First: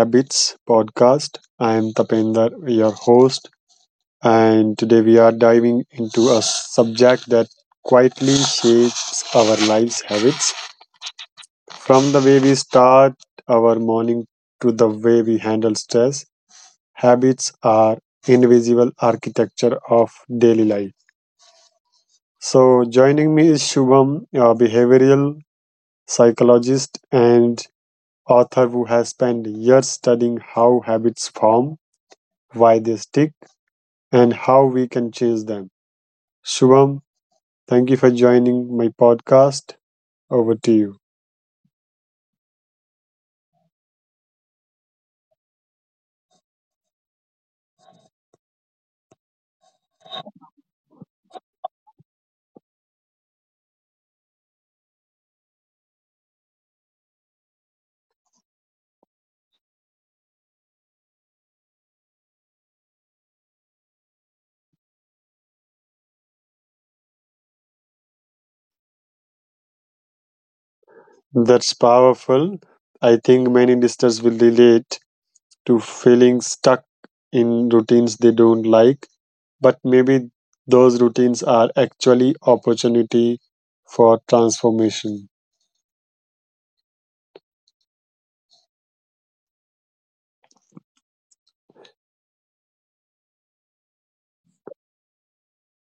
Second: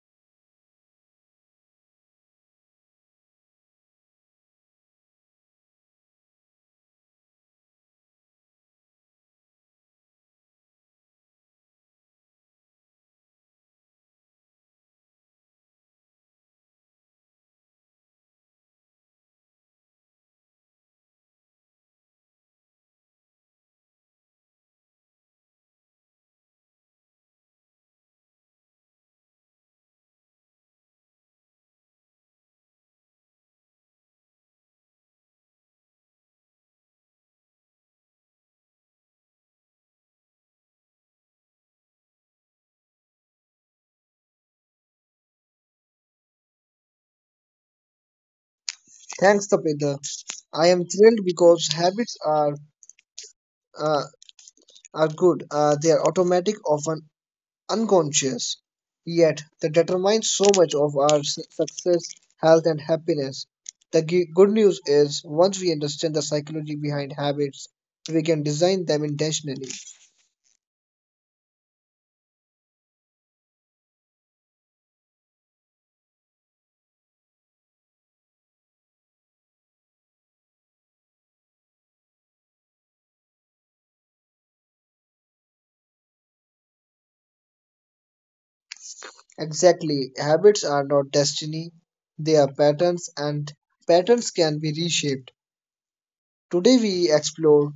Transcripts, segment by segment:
Habits podcast. I am Tapender, your host, and today we are diving into a subject that quietly shapes our lives' habits. From the way we start our morning to the way we handle stress, habits are invisible architecture of daily life. So, joining me is Shubham, a behavioral psychologist and author who has spent years studying how habits form, why they stick, and how we can change them. Shubham, thank you for joining my podcast. Over to you. Thanks, Tapeda. I am thrilled because habits uh, are good. They are automatic, often unconscious, yet they determine so much of our success, health, and happiness. The good news is, once we understand the psychology behind habits, we can design them intentionally. That's powerful. I think many listeners will relate to feeling stuck in routines they don't like, but maybe those routines are actually opportunity for transformation. Exactly, habits are not destiny; they are patterns, and patterns can be reshaped. Today, we explore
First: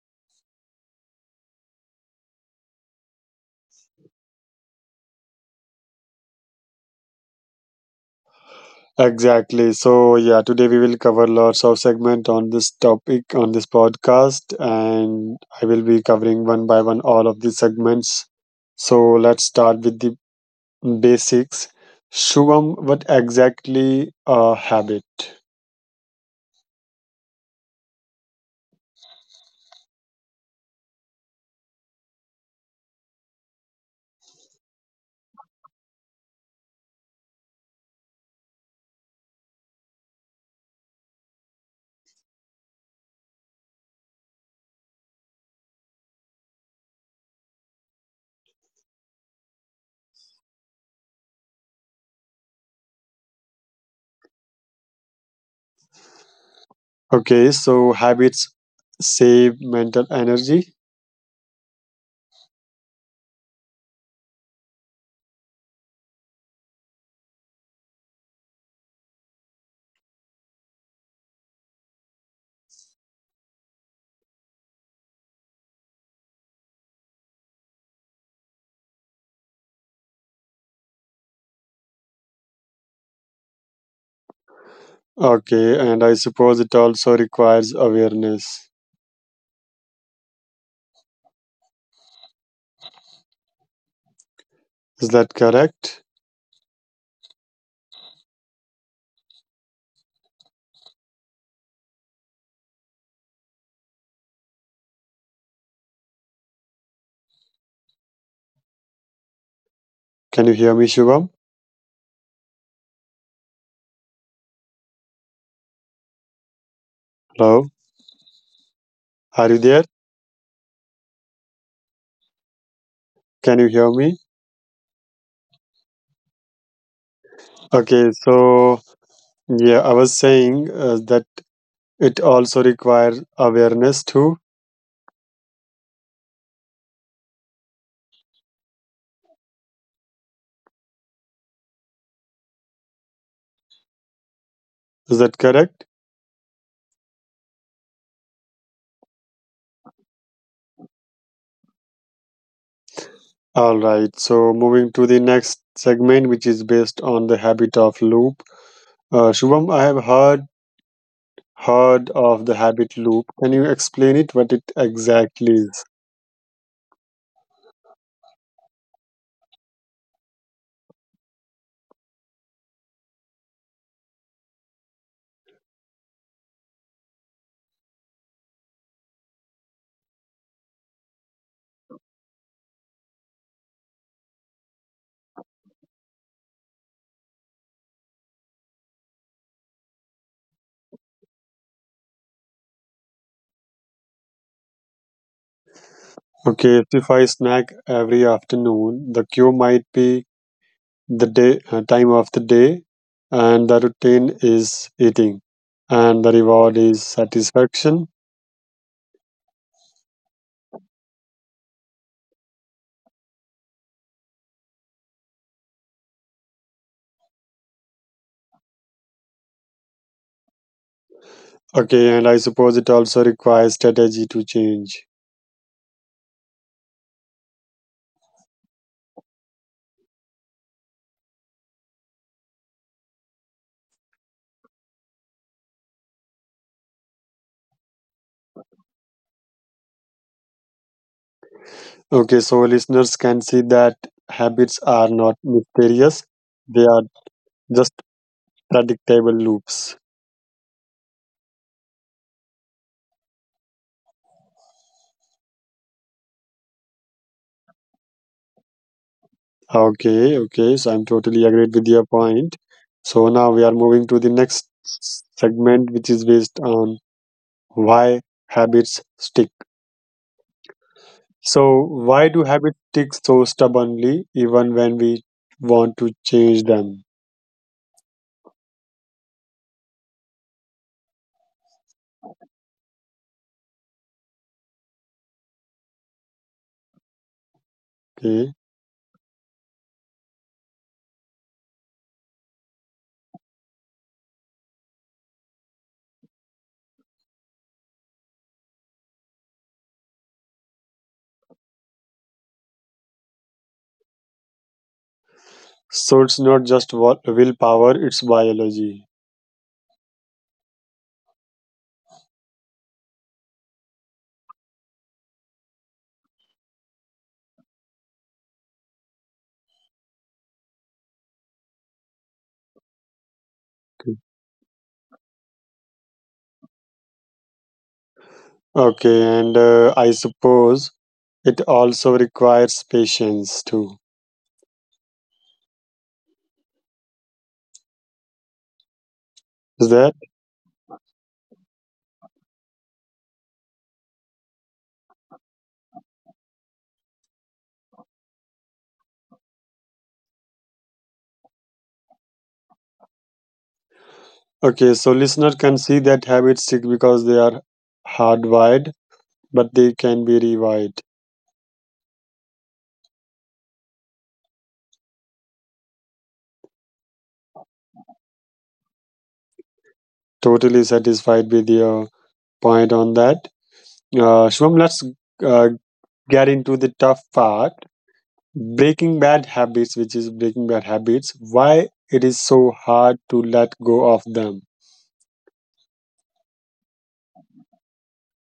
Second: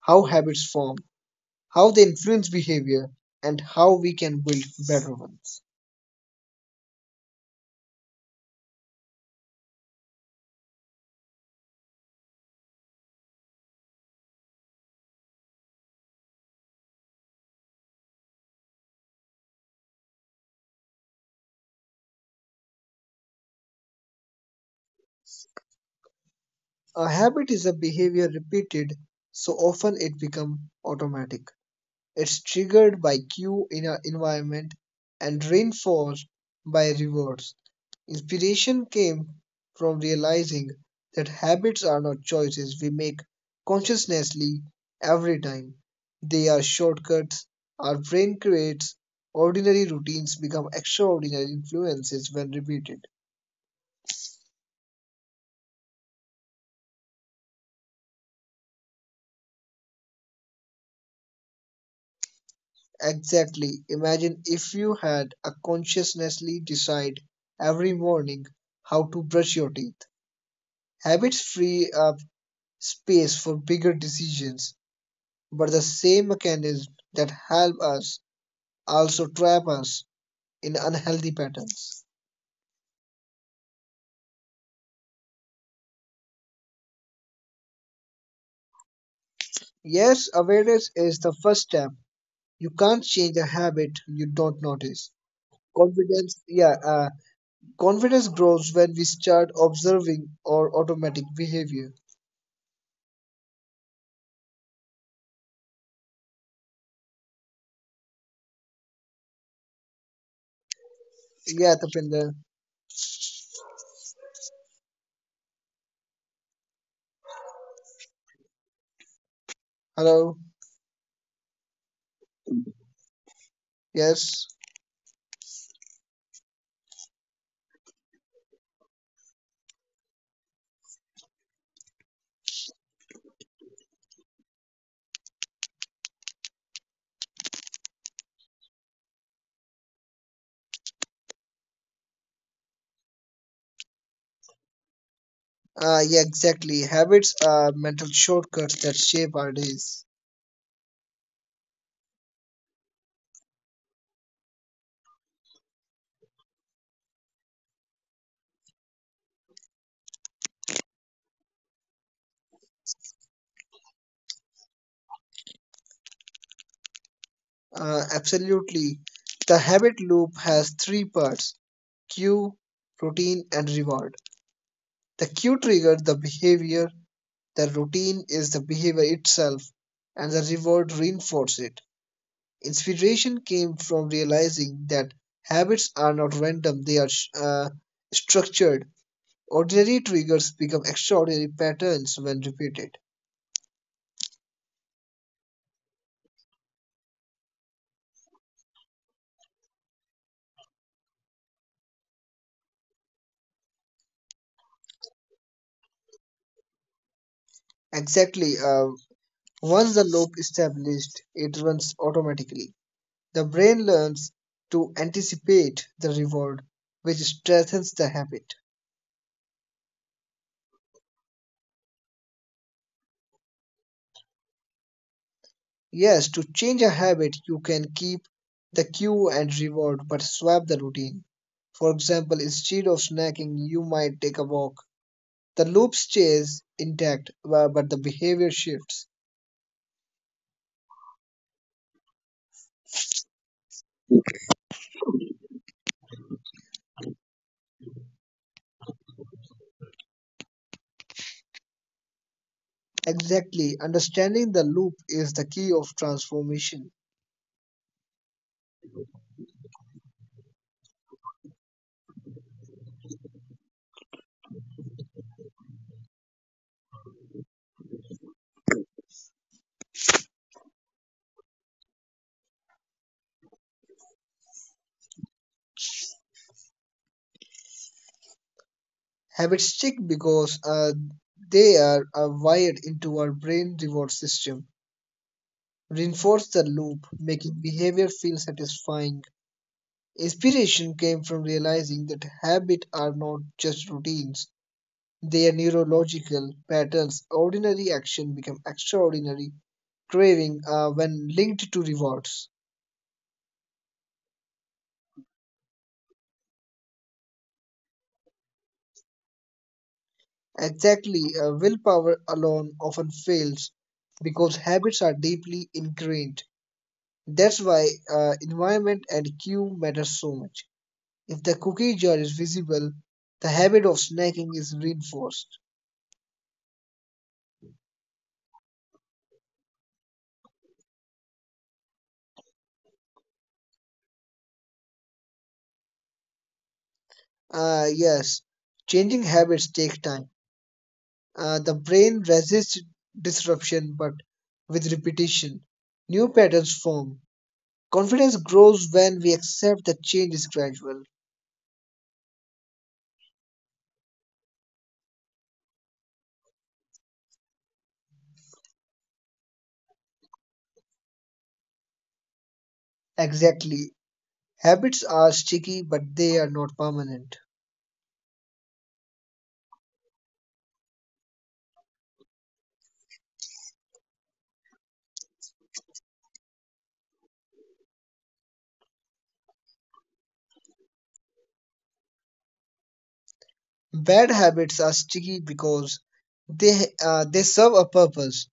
how habits form, how they influence behavior, and how we can build better ones. Exactly. So yeah, today we will cover lots of segment on this topic on this podcast, and I will be covering one by one all of these segments. So let's start with the basics. Shubham, what exactly a habit? A habit is a behavior repeated so often it becomes automatic. It's triggered by cue in our environment and reinforced by rewards. Inspiration came from realizing that habits are not choices we make consciously every time. They are shortcuts our brain creates. Ordinary routines become extraordinary influences when repeated. Okay, so habits save mental energy. Exactly. Imagine if you had a consciously decide every morning how to brush your teeth. Habits free up space for bigger decisions, but the same mechanisms that help us also trap us in unhealthy patterns. Okay, and I suppose it also requires awareness. Yes, awareness is the first step. You can't change a habit you don't notice. Is that correct? Confidence, yeah, confidence grows when we start observing our automatic behavior. Can you hear me, Shubham? Yeah, Tapinder. Hello, are you there? Hello. Can you hear me? Yes. Okay, so yeah, I was saying that it also requires awareness too. Is that correct? Yeah, exactly. Habits are mental shortcuts that shape our days. All right. So moving to the next segment, which is based on the habit of loop. Shubham, I have heard of the habit loop. Can you explain it? What it exactly is? Absolutely. The habit loop has three parts: cue, routine, and reward. The cue triggers the behavior, the routine is the behavior itself, and the reward reinforces it. Inspiration came from realizing that habits are not random, they are structured. Ordinary triggers become extraordinary patterns when repeated. Okay, if I snack every afternoon, the cue might be the day time of the day, and the routine is eating, and the reward is satisfaction. Exactly. Once the loop is established, it runs automatically. The brain learns to anticipate the reward, which strengthens the habit. Okay, and I suppose it also requires strategy to change. Yes, to change a habit, you can keep the cue and reward, but swap the routine. For example, instead of snacking, you might take a walk. The loop stays intact, but the behavior shifts. Okay, so listeners can see that habits are not mysterious, they are just predictable loops. Exactly. Understanding the loop is the key of transformation. Okay, okay, so I'm totally agreed with your point. So now we are moving to the next segment, which is based on why habits stick. So, why do habits stick so stubbornly even when we want to change them? Habits stick because they are wired into our brain reward system. Reinforce the loop, making behavior feel Okay. satisfying. Inspiration came from realizing that habits are not just routines, they are neurological patterns. Ordinary action become extraordinary, craving when linked to rewards. So it's not just willpower, it's biology. Exactly, willpower alone often fails because habits are deeply ingrained. That's why environment and cue matter so much. If the cookie jar is visible, the habit of Okay, snacking is reinforced. okay, and I suppose it also requires patience too. Yes, changing habits take Is time. that The brain resists disruption, but with repetition, new patterns form. Confidence grows when we accept that change is gradual. okay? So listener can see that habits stick because they are hardwired, but they can be rewired. Exactly. Habits are sticky, but they are not permanent. Totally satisfied with your point on that. Shubham, let's uh, get into the tough part: breaking bad habits, which is breaking bad habits. Why it is so hard to let go Bad of them? habits are sticky because they they serve a purpose.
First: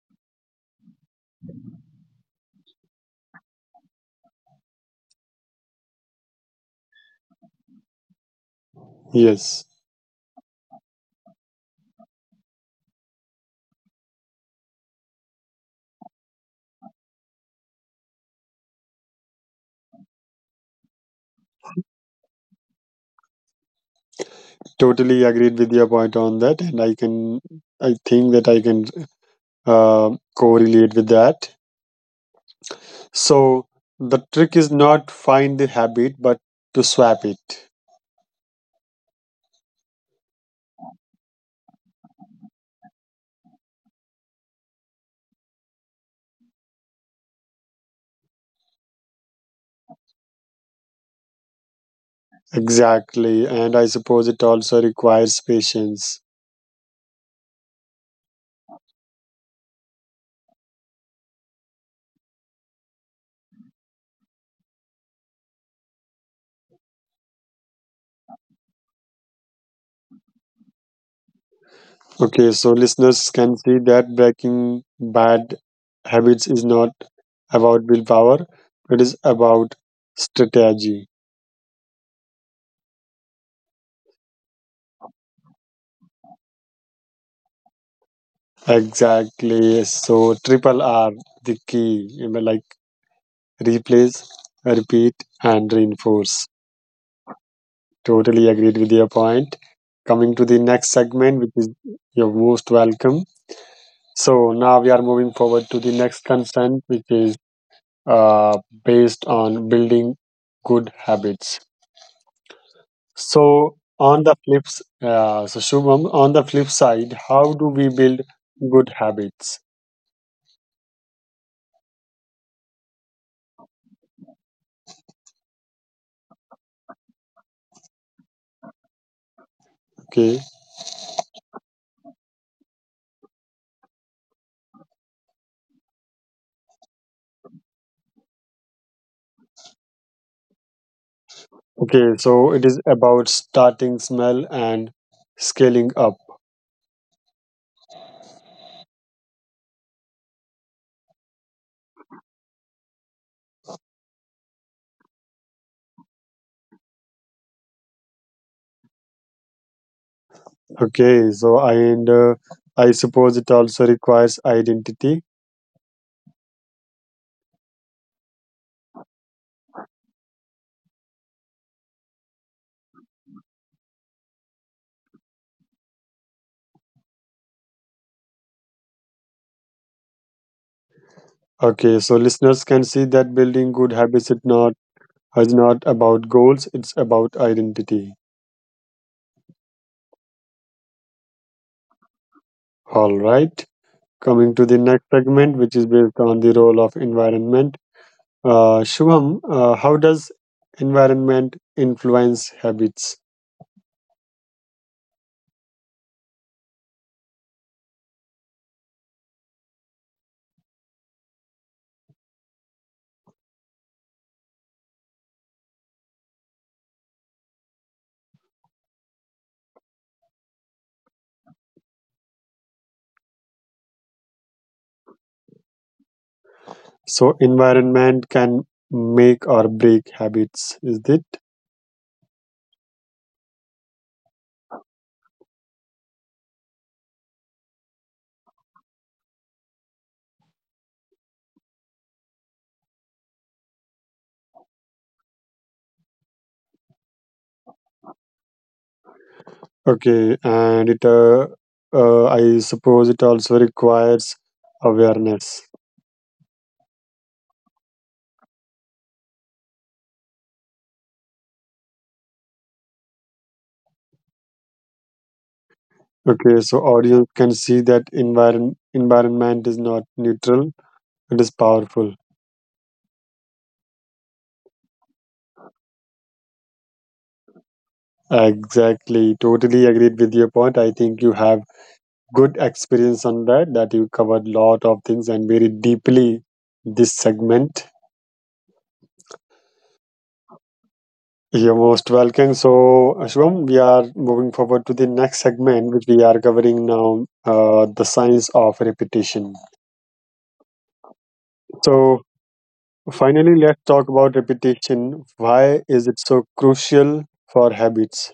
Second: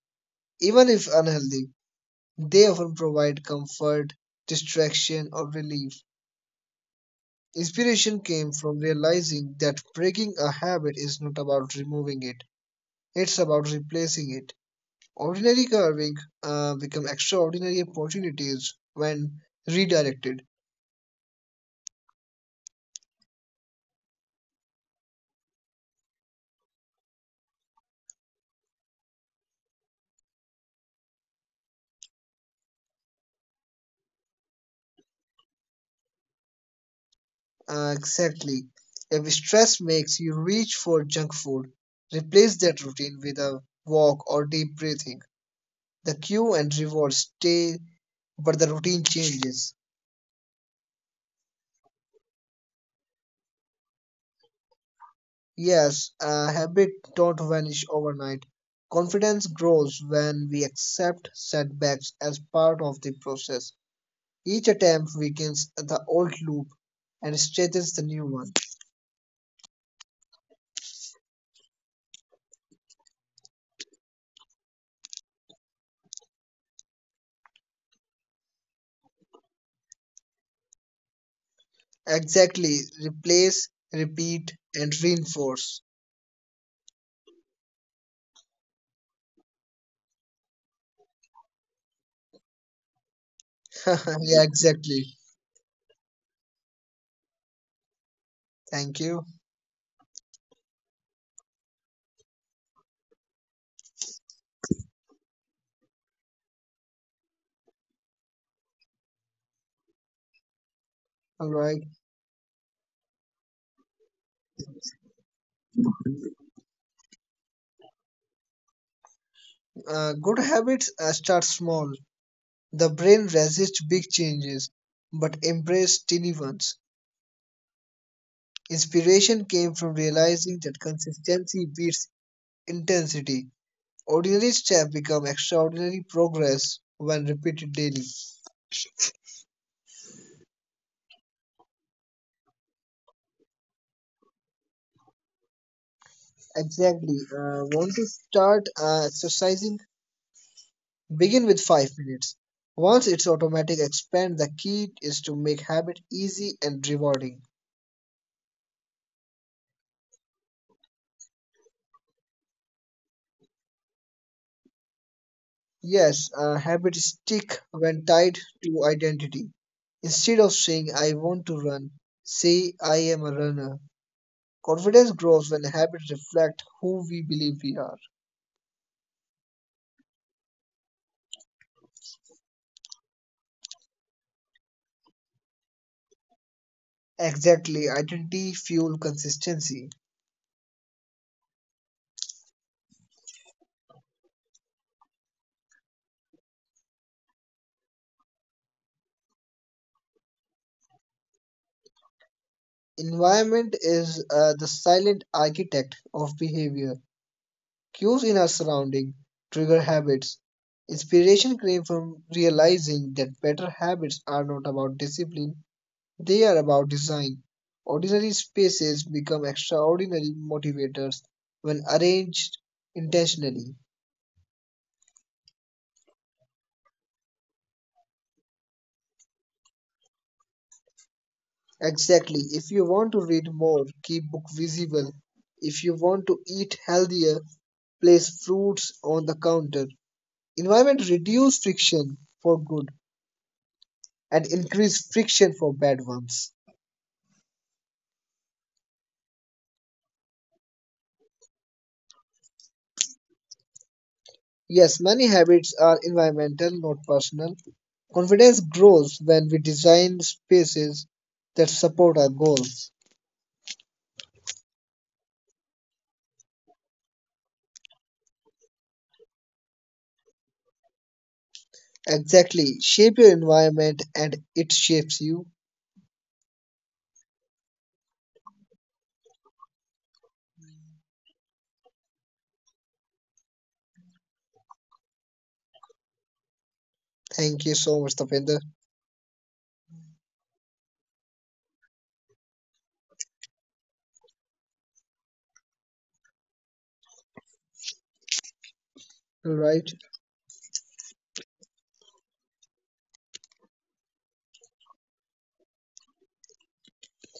Even if unhealthy, they often provide comfort, distraction, or relief. Inspiration came from realizing Yes. that breaking a habit is not about removing it, it's about replacing it. Ordinary carving become extraordinary opportunities when redirected. Totally agreed with your point on that, and I think that I can correlate with that. So the trick is not find the habit, but to swap it. Exactly. If stress makes you reach for junk food, replace that routine with a walk or deep breathing. The cue and reward stay, but the routine changes. Exactly, and I suppose it also requires Yes, patience. a habit don't vanish overnight. Confidence grows when we accept setbacks as part of the process. Each attempt weakens the old loop and strengthens the new one. Okay, so listeners can see that breaking bad habits is not about willpower; it is about strategy. Exactly. Replace, repeat, and reinforce. Exactly. So triple R, the key. You know, like replace, Yeah, repeat, exactly. and reinforce. Totally agreed with your Thank you. point. Coming to the next segment, which is your most welcome. So now we are moving forward to the next consent, which is uh, based on building good All habits. right. So on the flips, so Shubham, on the flip side, how do we build good habits? Good habits start small. The brain resists big changes but embrace tiny ones. Inspiration came from Okay, realizing that consistency beats intensity. Ordinary steps become extraordinary progress when repeated daily. okay. So it is about starting small and scaling up. Exactly. Want to start exercising? Begin with 5 minutes. Once it's automatic, expand. The key is to make habit easy and rewarding. Okay, so I suppose it also requires identity. Yes, habits stick when tied to identity. Instead of saying, I want to run, say, I am a runner. Confidence grows when habits reflect who we believe we are. Okay, so listeners can see that building good habits it not is not about goals, it's about identity. Exactly, identity fuel consistency. All right. Coming to the next segment, which is based on the role of environment. Shubham, how does environment influence habits? Environment is the silent architect of behavior. Cues in our surrounding trigger habits. Inspiration came from realizing that better habits are not about discipline, they are about design. Ordinary spaces become extraordinary motivators when arranged intentionally. So environment can make or break habits, is it? Exactly. If you want to read more, keep book visible. If you want to eat healthier, place fruits on the counter. Environment reduce friction for good and increase friction for bad ones. Okay, and I suppose it also requires Yes, many awareness. habits are environmental, not personal. Confidence grows when we design spaces that support our goals. Okay, so audience can see that environment is not neutral, it is powerful. Exactly. Shape your environment and it shapes you. Exactly, totally agreed with your point. I think you have good experience on that, that you covered lot of things and very deeply this segment. Thank you so much, Tapinder. You're most welcome. So, Ashwam, we are moving forward to the next segment, which we are covering now, the science of repetition. All right. So, finally, let's talk about repetition. Why is it so crucial for habits?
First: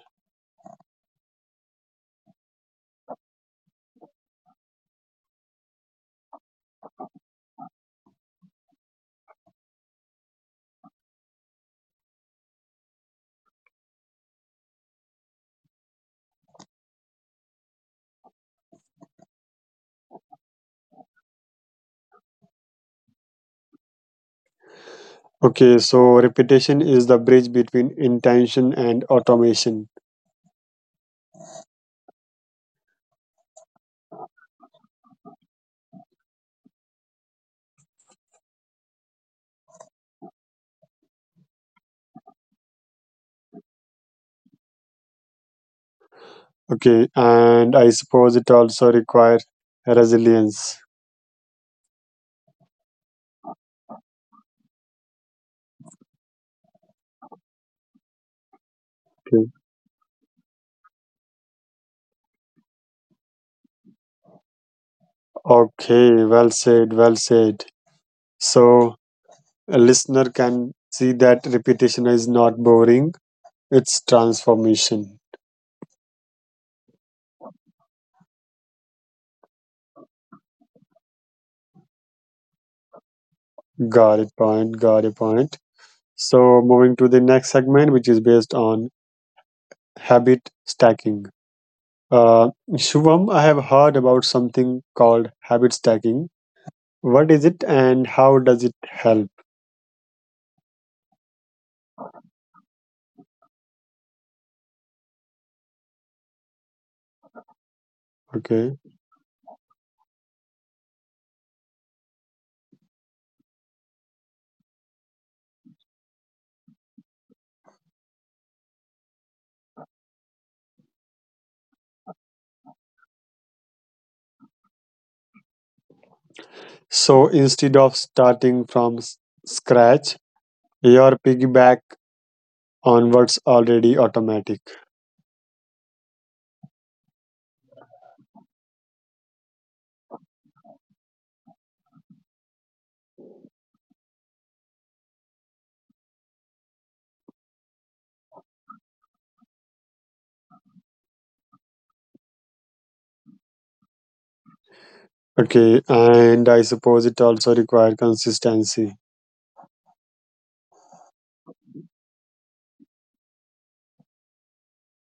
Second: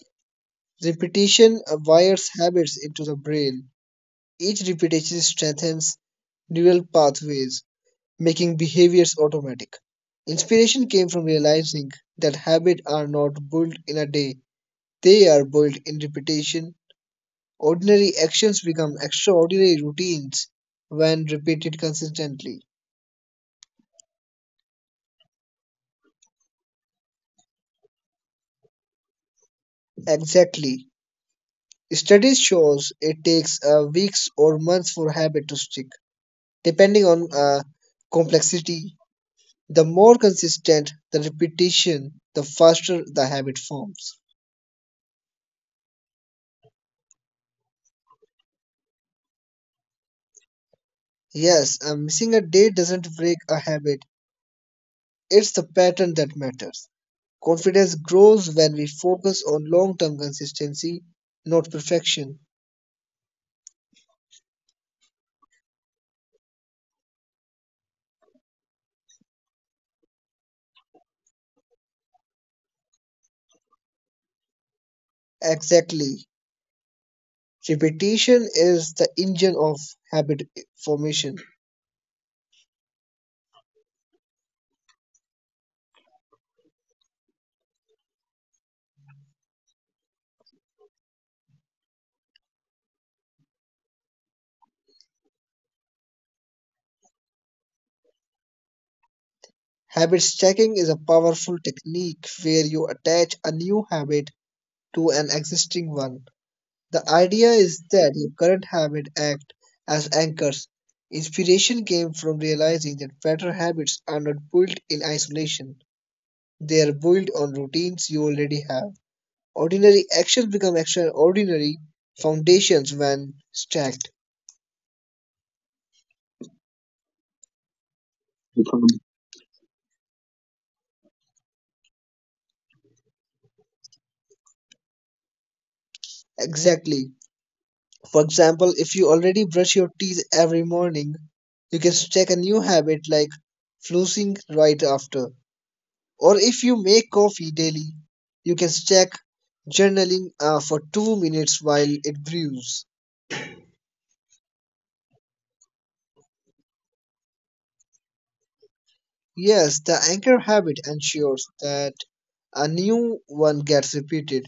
Repetition wires habits into the brain. Each repetition strengthens neural pathways, making behaviors automatic. Inspiration came from realizing that habits are not built in a day, they are built in repetition. Ordinary actions become extraordinary routines when repeated consistently. Okay, so repetition is the bridge between intention and automation. Exactly. Studies shows it takes weeks or months for habit to stick, depending on complexity. The more consistent the repetition, the faster the habit forms. Okay, and I suppose it also requires resilience. Yes, missing a day doesn't break a habit, it's the pattern that matters. Confidence grows when we focus Okay, on long term consistency, not perfection. okay, well said, well said. So, a listener can see that repetition is not boring, it's transformation. Exactly. Repetition is the engine of habit formation. Got it, point. So, moving to the next segment, which is based on habit stacking. Shubham, I have heard about something called habit stacking. What is it and how does it help? Habit stacking is a powerful technique where you attach a new habit to an existing one. The idea is that Okay. your current habits act as anchors. Inspiration came from realizing that better habits are not built in isolation. They are built on routines you already have. Ordinary actions become extraordinary foundations when stacked. So instead of starting from scratch, your piggyback on what's already automatic. Exactly. For example, if you already brush your teeth every morning, you can stack a new habit like flossing right after. Or if you make coffee daily, you can check journaling for 2 minutes while it brews. Okay. And I suppose it also requires consistency. Yes, the anchor habit ensures that a new one gets repeated.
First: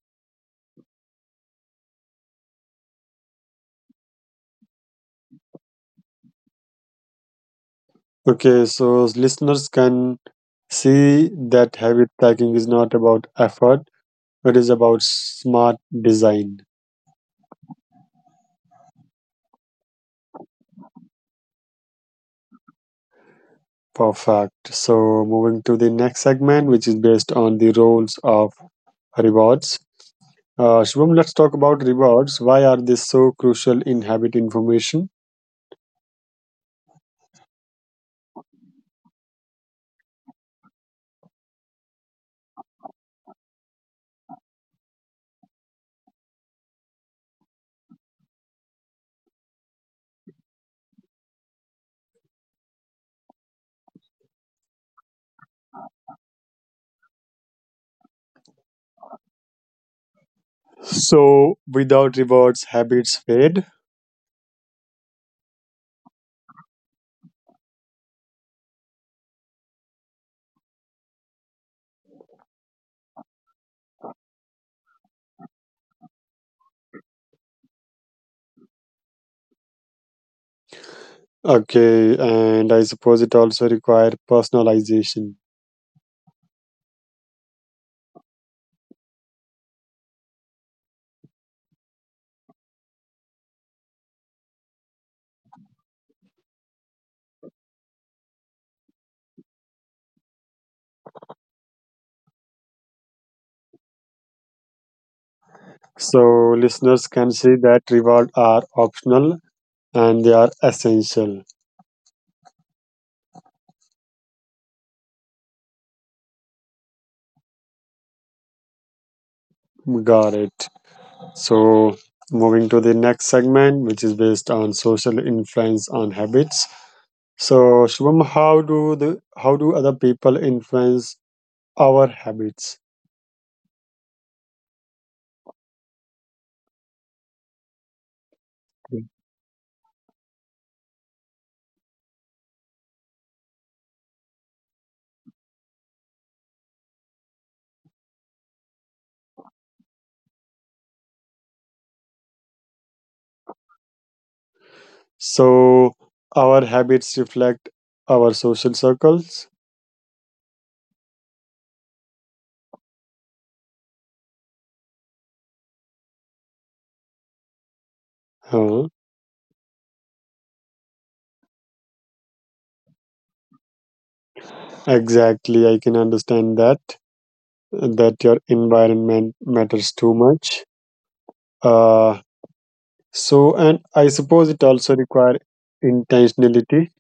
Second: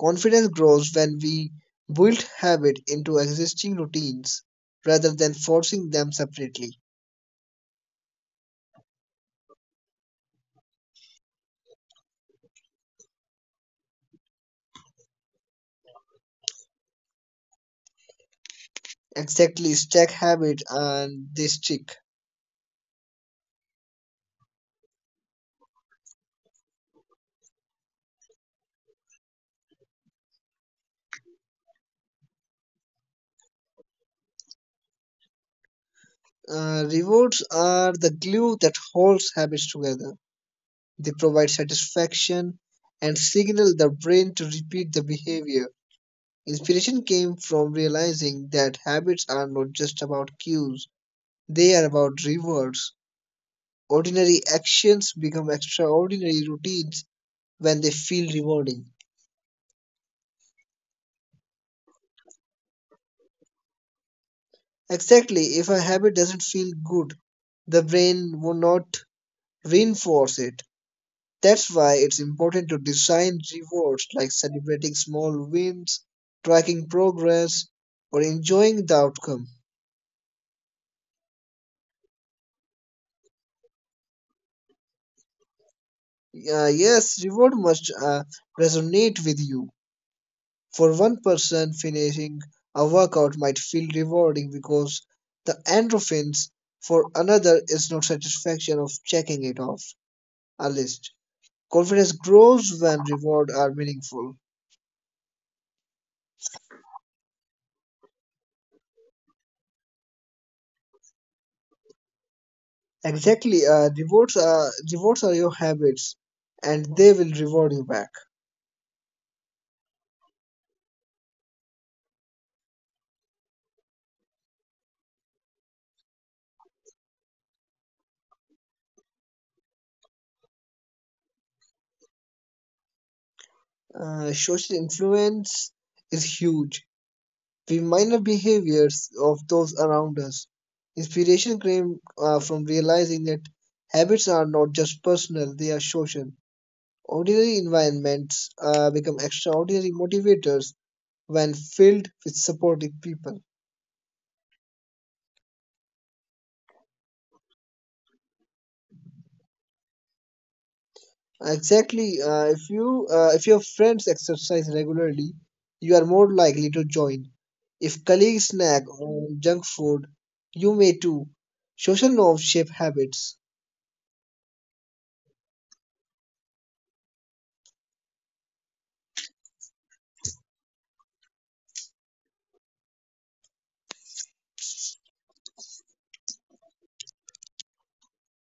Confidence grows when we build habit into existing routines rather than forcing them separately. Okay. So listeners can see that habit stacking is not about effort, it is about smart design. Exactly, stack habit and they stick. Perfect. So, moving to the next segment, which is based on the roles of rewards. Shubham, let's talk about rewards. Why are they so crucial in habit information? Rewards are the glue that holds habits together. They provide satisfaction and signal the brain to repeat the behavior. Inspiration came from realizing that habits are not just about cues, they are about rewards. Ordinary actions become extraordinary routines when they feel rewarding. So, without rewards, habits fade. Exactly, if a habit doesn't feel good, the brain will not reinforce it. That's why it's important to design rewards like celebrating small wins, tracking progress, or enjoying the outcome. Okay, and I suppose it also require personalization. Yes, reward must resonate with you. For one person, finishing a workout might feel rewarding because the endorphins. For another, is not satisfaction of checking it off a list. Confidence grows when rewards are meaningful. So, listeners can see that rewards are optional and they are essential. Exactly. Rewards are rewards are your habits, and they will reward you back. Got it. So, moving to the next segment, which is based on social influence on habits. So, Shubham, how do other people influence our habits? Social influence is huge. We minor behaviors of those around us. Inspiration came from realizing that habits are not just personal; they are social. Ordinary environments become extraordinary motivators when filled with supportive people. So, our habits reflect our social circles. Exactly. If your friends exercise regularly, you are more likely to join. If colleagues snack on junk food, Huh. you may too. Social norms shape habits. Exactly, I can understand that that your environment matters too much. Uh, so, and I suppose it also requires intentionality.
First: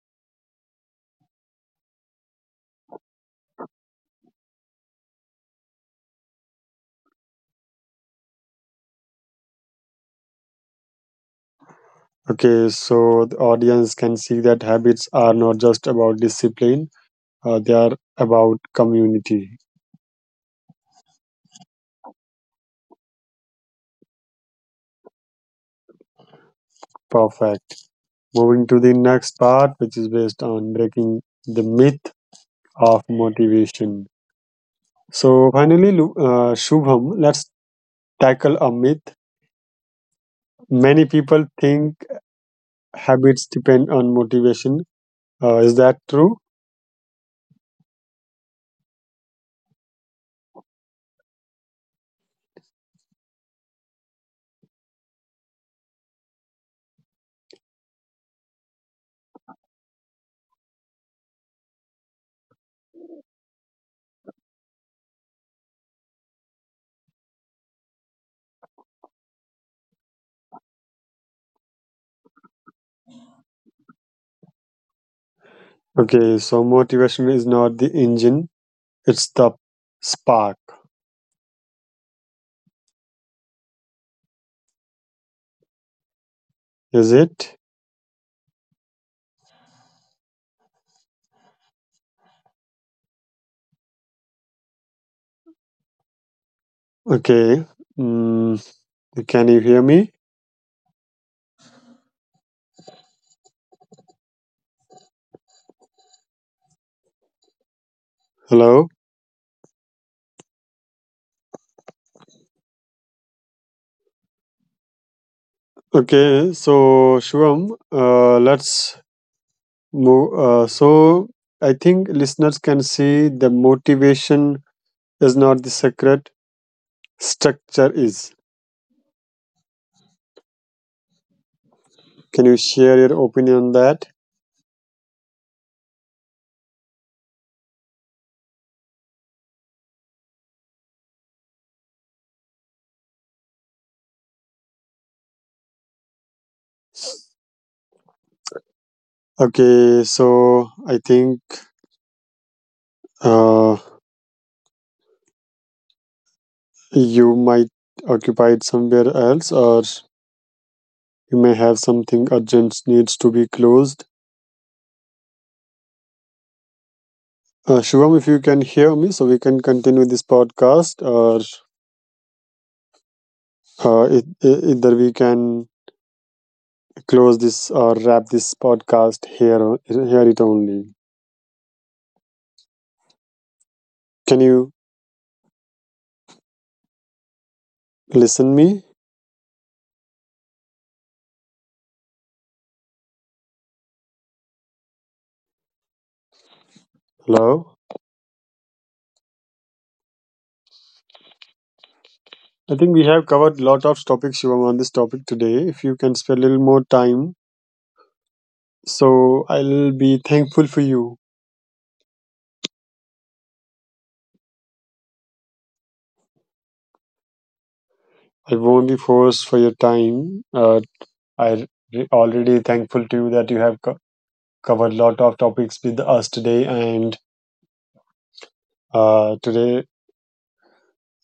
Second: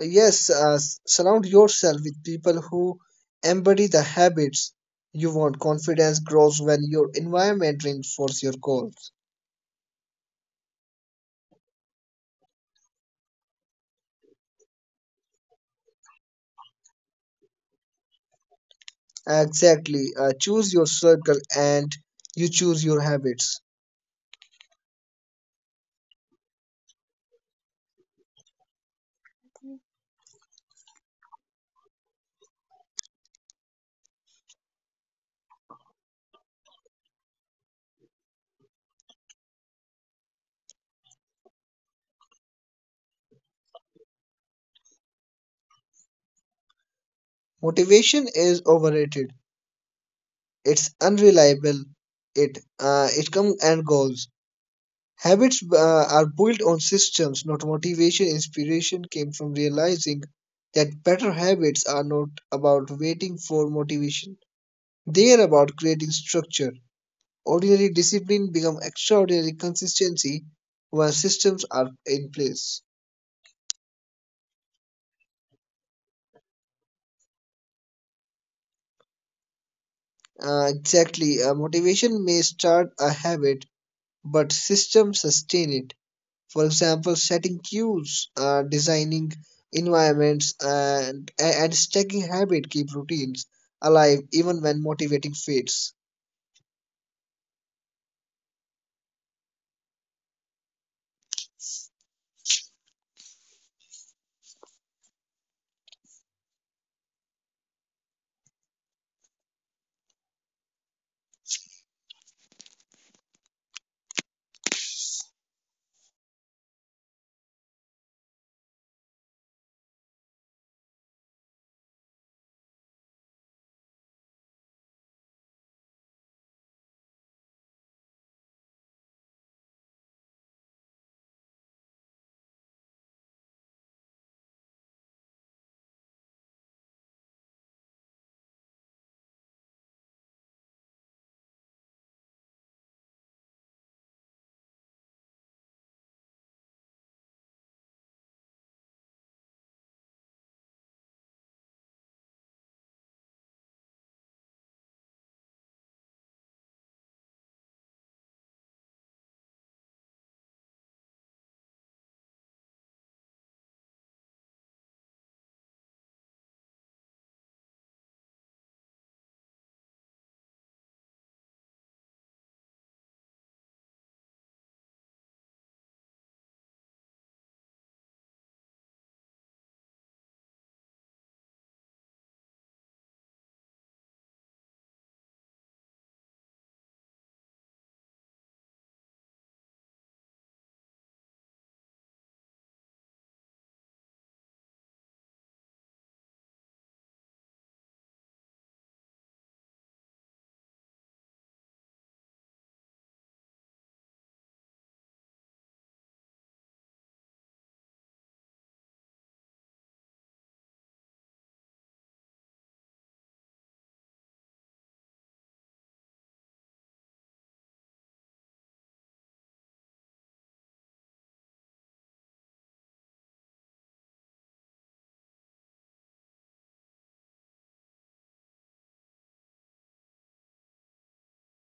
Yes, surround yourself with people who embody the habits you want. Confidence grows when your environment reinforces your goals. Okay, so the audience can see that habits are not just about discipline, they are about community. Exactly. Choose your circle and you choose your habits. Perfect. Moving to the next part, which is based on breaking the myth of motivation. So, finally, Shubham, let's tackle a myth. Many people think habits depend on motivation. Is that true? Motivation is overrated. It's unreliable. It comes and goes. Habits are built on systems, not motivation. Inspiration came from realizing that better habits are not about waiting for motivation. They are about creating structure. Ordinary discipline become extraordinary consistency when systems are in place. Okay, so motivation is not the engine, it's the Uh, spark, exactly. Motivation may start a habit, but systems sustain it. For example, setting is it? cues, designing environments, and stacking habit keep routines alive even when motivating fades. Okay, mm, can you hear me? Hello? Okay, so Shivam, let's move. So I think listeners can see the motivation is not the secret, structure is. Can you share your opinion on that? Okay, so I think uh, you might occupied somewhere else or he may have something urgent needs to be closed. Shivam, if you can hear me, so we can continue this podcast, or either we can close this or wrap this podcast here. Here it only. Can you listen me? Hello. I think we have covered a lot of topics, Shivam, on this topic today. If you can spare a little more time, so I'll be thankful for you. I won't be forced for your time. I already thankful to you that you have covered a lot of topics with us today, and today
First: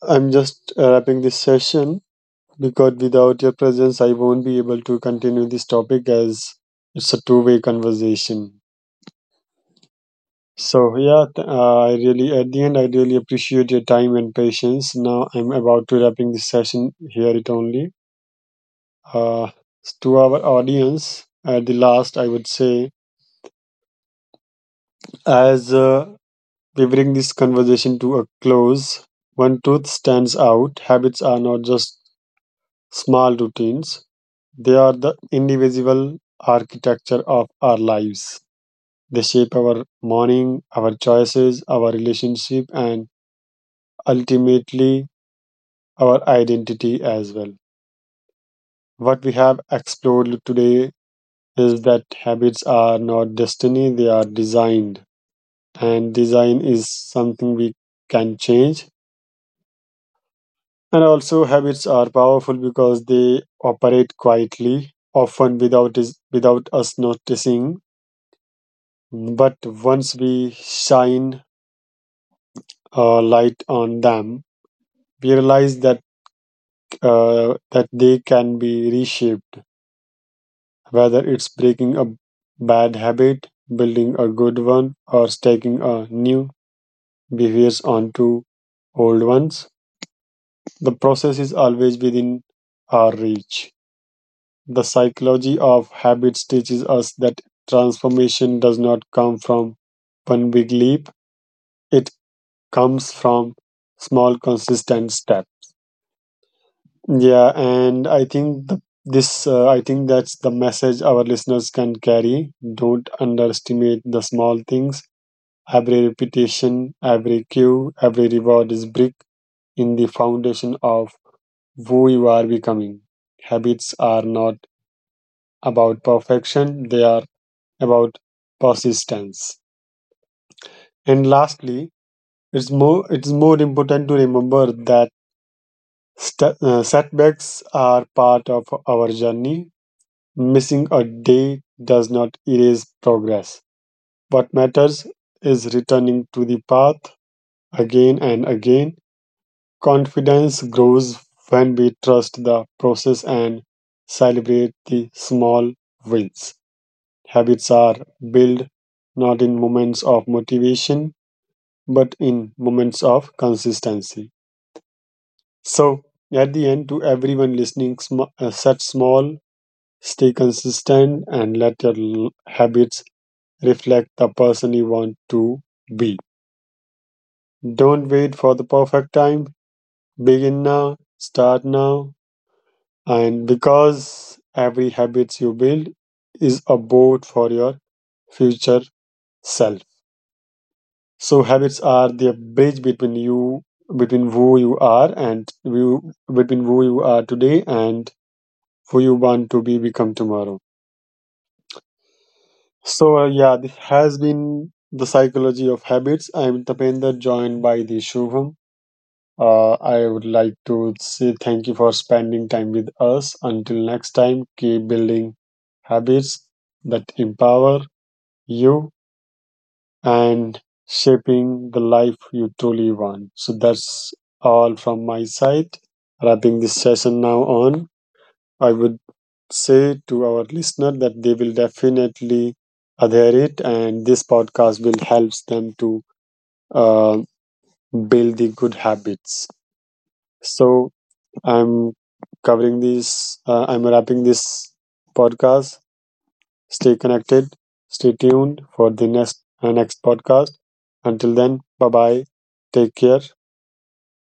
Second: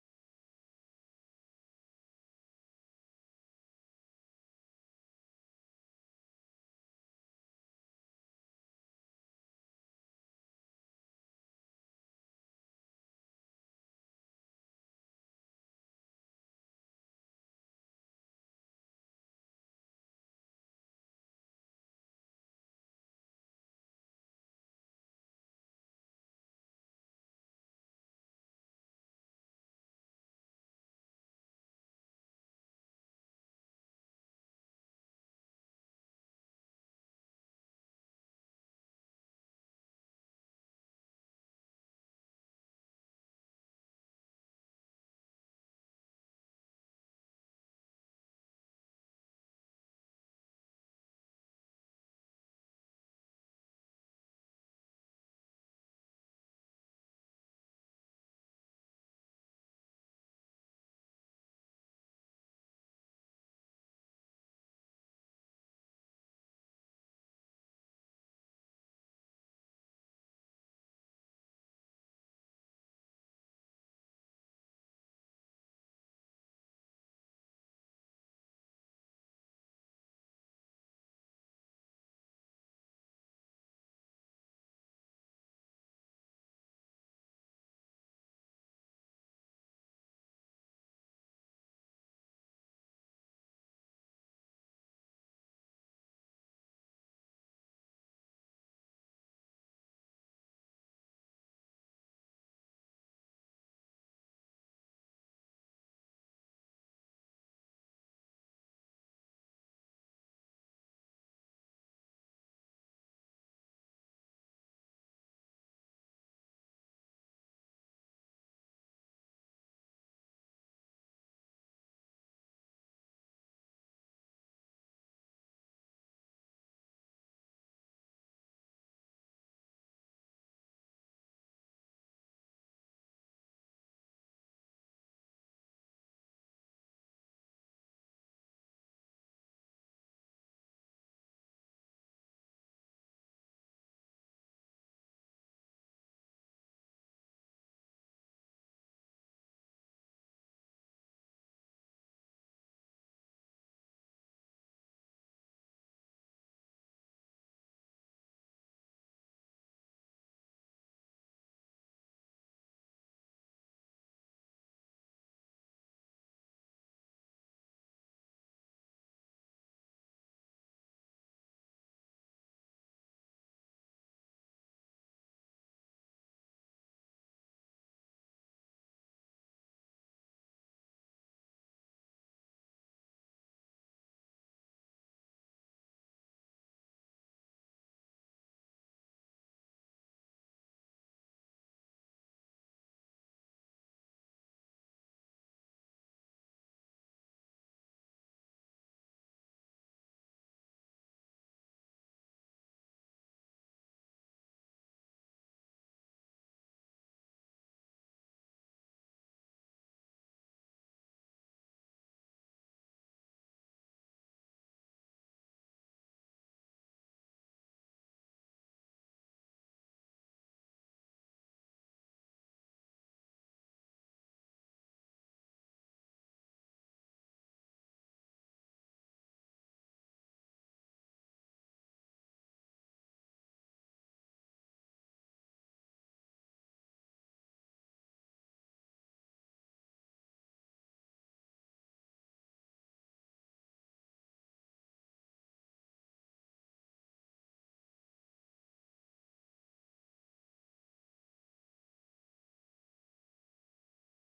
I'm just wrapping this session because without your presence, I won't be able to continue this topic as it's a two-way conversation. So yeah, I really at the end I really appreciate your time and patience. Now I'm about to wrapping this session here. It only uh, to our audience at the last I would say as we bring this conversation to a close. One truth stands out: habits are not just small routines, they are the indivisible architecture of our lives. They shape our morning, our choices, our relationship, and ultimately our identity as well. What we have explored today is that habits are not destiny, they are designed, and design is something we can change. And also, habits are powerful because they operate quietly, often without us noticing. But once we shine a light on them, we realize that they can be reshaped. Whether it's breaking a bad habit, building a good one, or stacking a new behaviors onto old ones, the process is always within our reach. The psychology of habits teaches us that transformation does not come from one big leap, it comes from small, consistent steps. Yeah, and I think I think that's the message our listeners can carry. Don't underestimate the small things. Every repetition, every cue, every reward is brick in the foundation of who you are becoming. Habits are not about perfection, they are about persistence. And lastly, it's more important to remember that setbacks are part of our journey. Missing a day does not erase progress. What matters is returning to the path again and again. Confidence grows when we trust the process and celebrate the small wins. Habits are built not in moments of motivation but in moments of consistency. So, at the end, to everyone listening, set small, stay consistent, and let your habits reflect the person you want to be. Don't wait for the perfect time. Begin now, start now, and because every habit you build is a boat for your future self. So habits are the bridge between you, between who you are today and who you want to be become tomorrow. So yeah, this has been the psychology of habits. I'm Tapender, joined by the Shubham. I would like to say thank you for spending time with us. Until next time, keep building habits that empower you and shaping the life you truly want. So that's all from my side. Wrapping this session now on, I would say to our listener that they will definitely adhere it, and this podcast will help them to uh, build the good habits. So I'm covering this. I'm wrapping this podcast. Stay connected, stay tuned for the next next podcast. Until then, bye bye. Take care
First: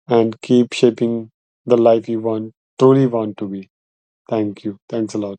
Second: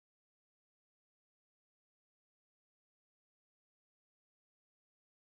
and keep shaping the life you want truly want to be. Thank you. Thanks a lot.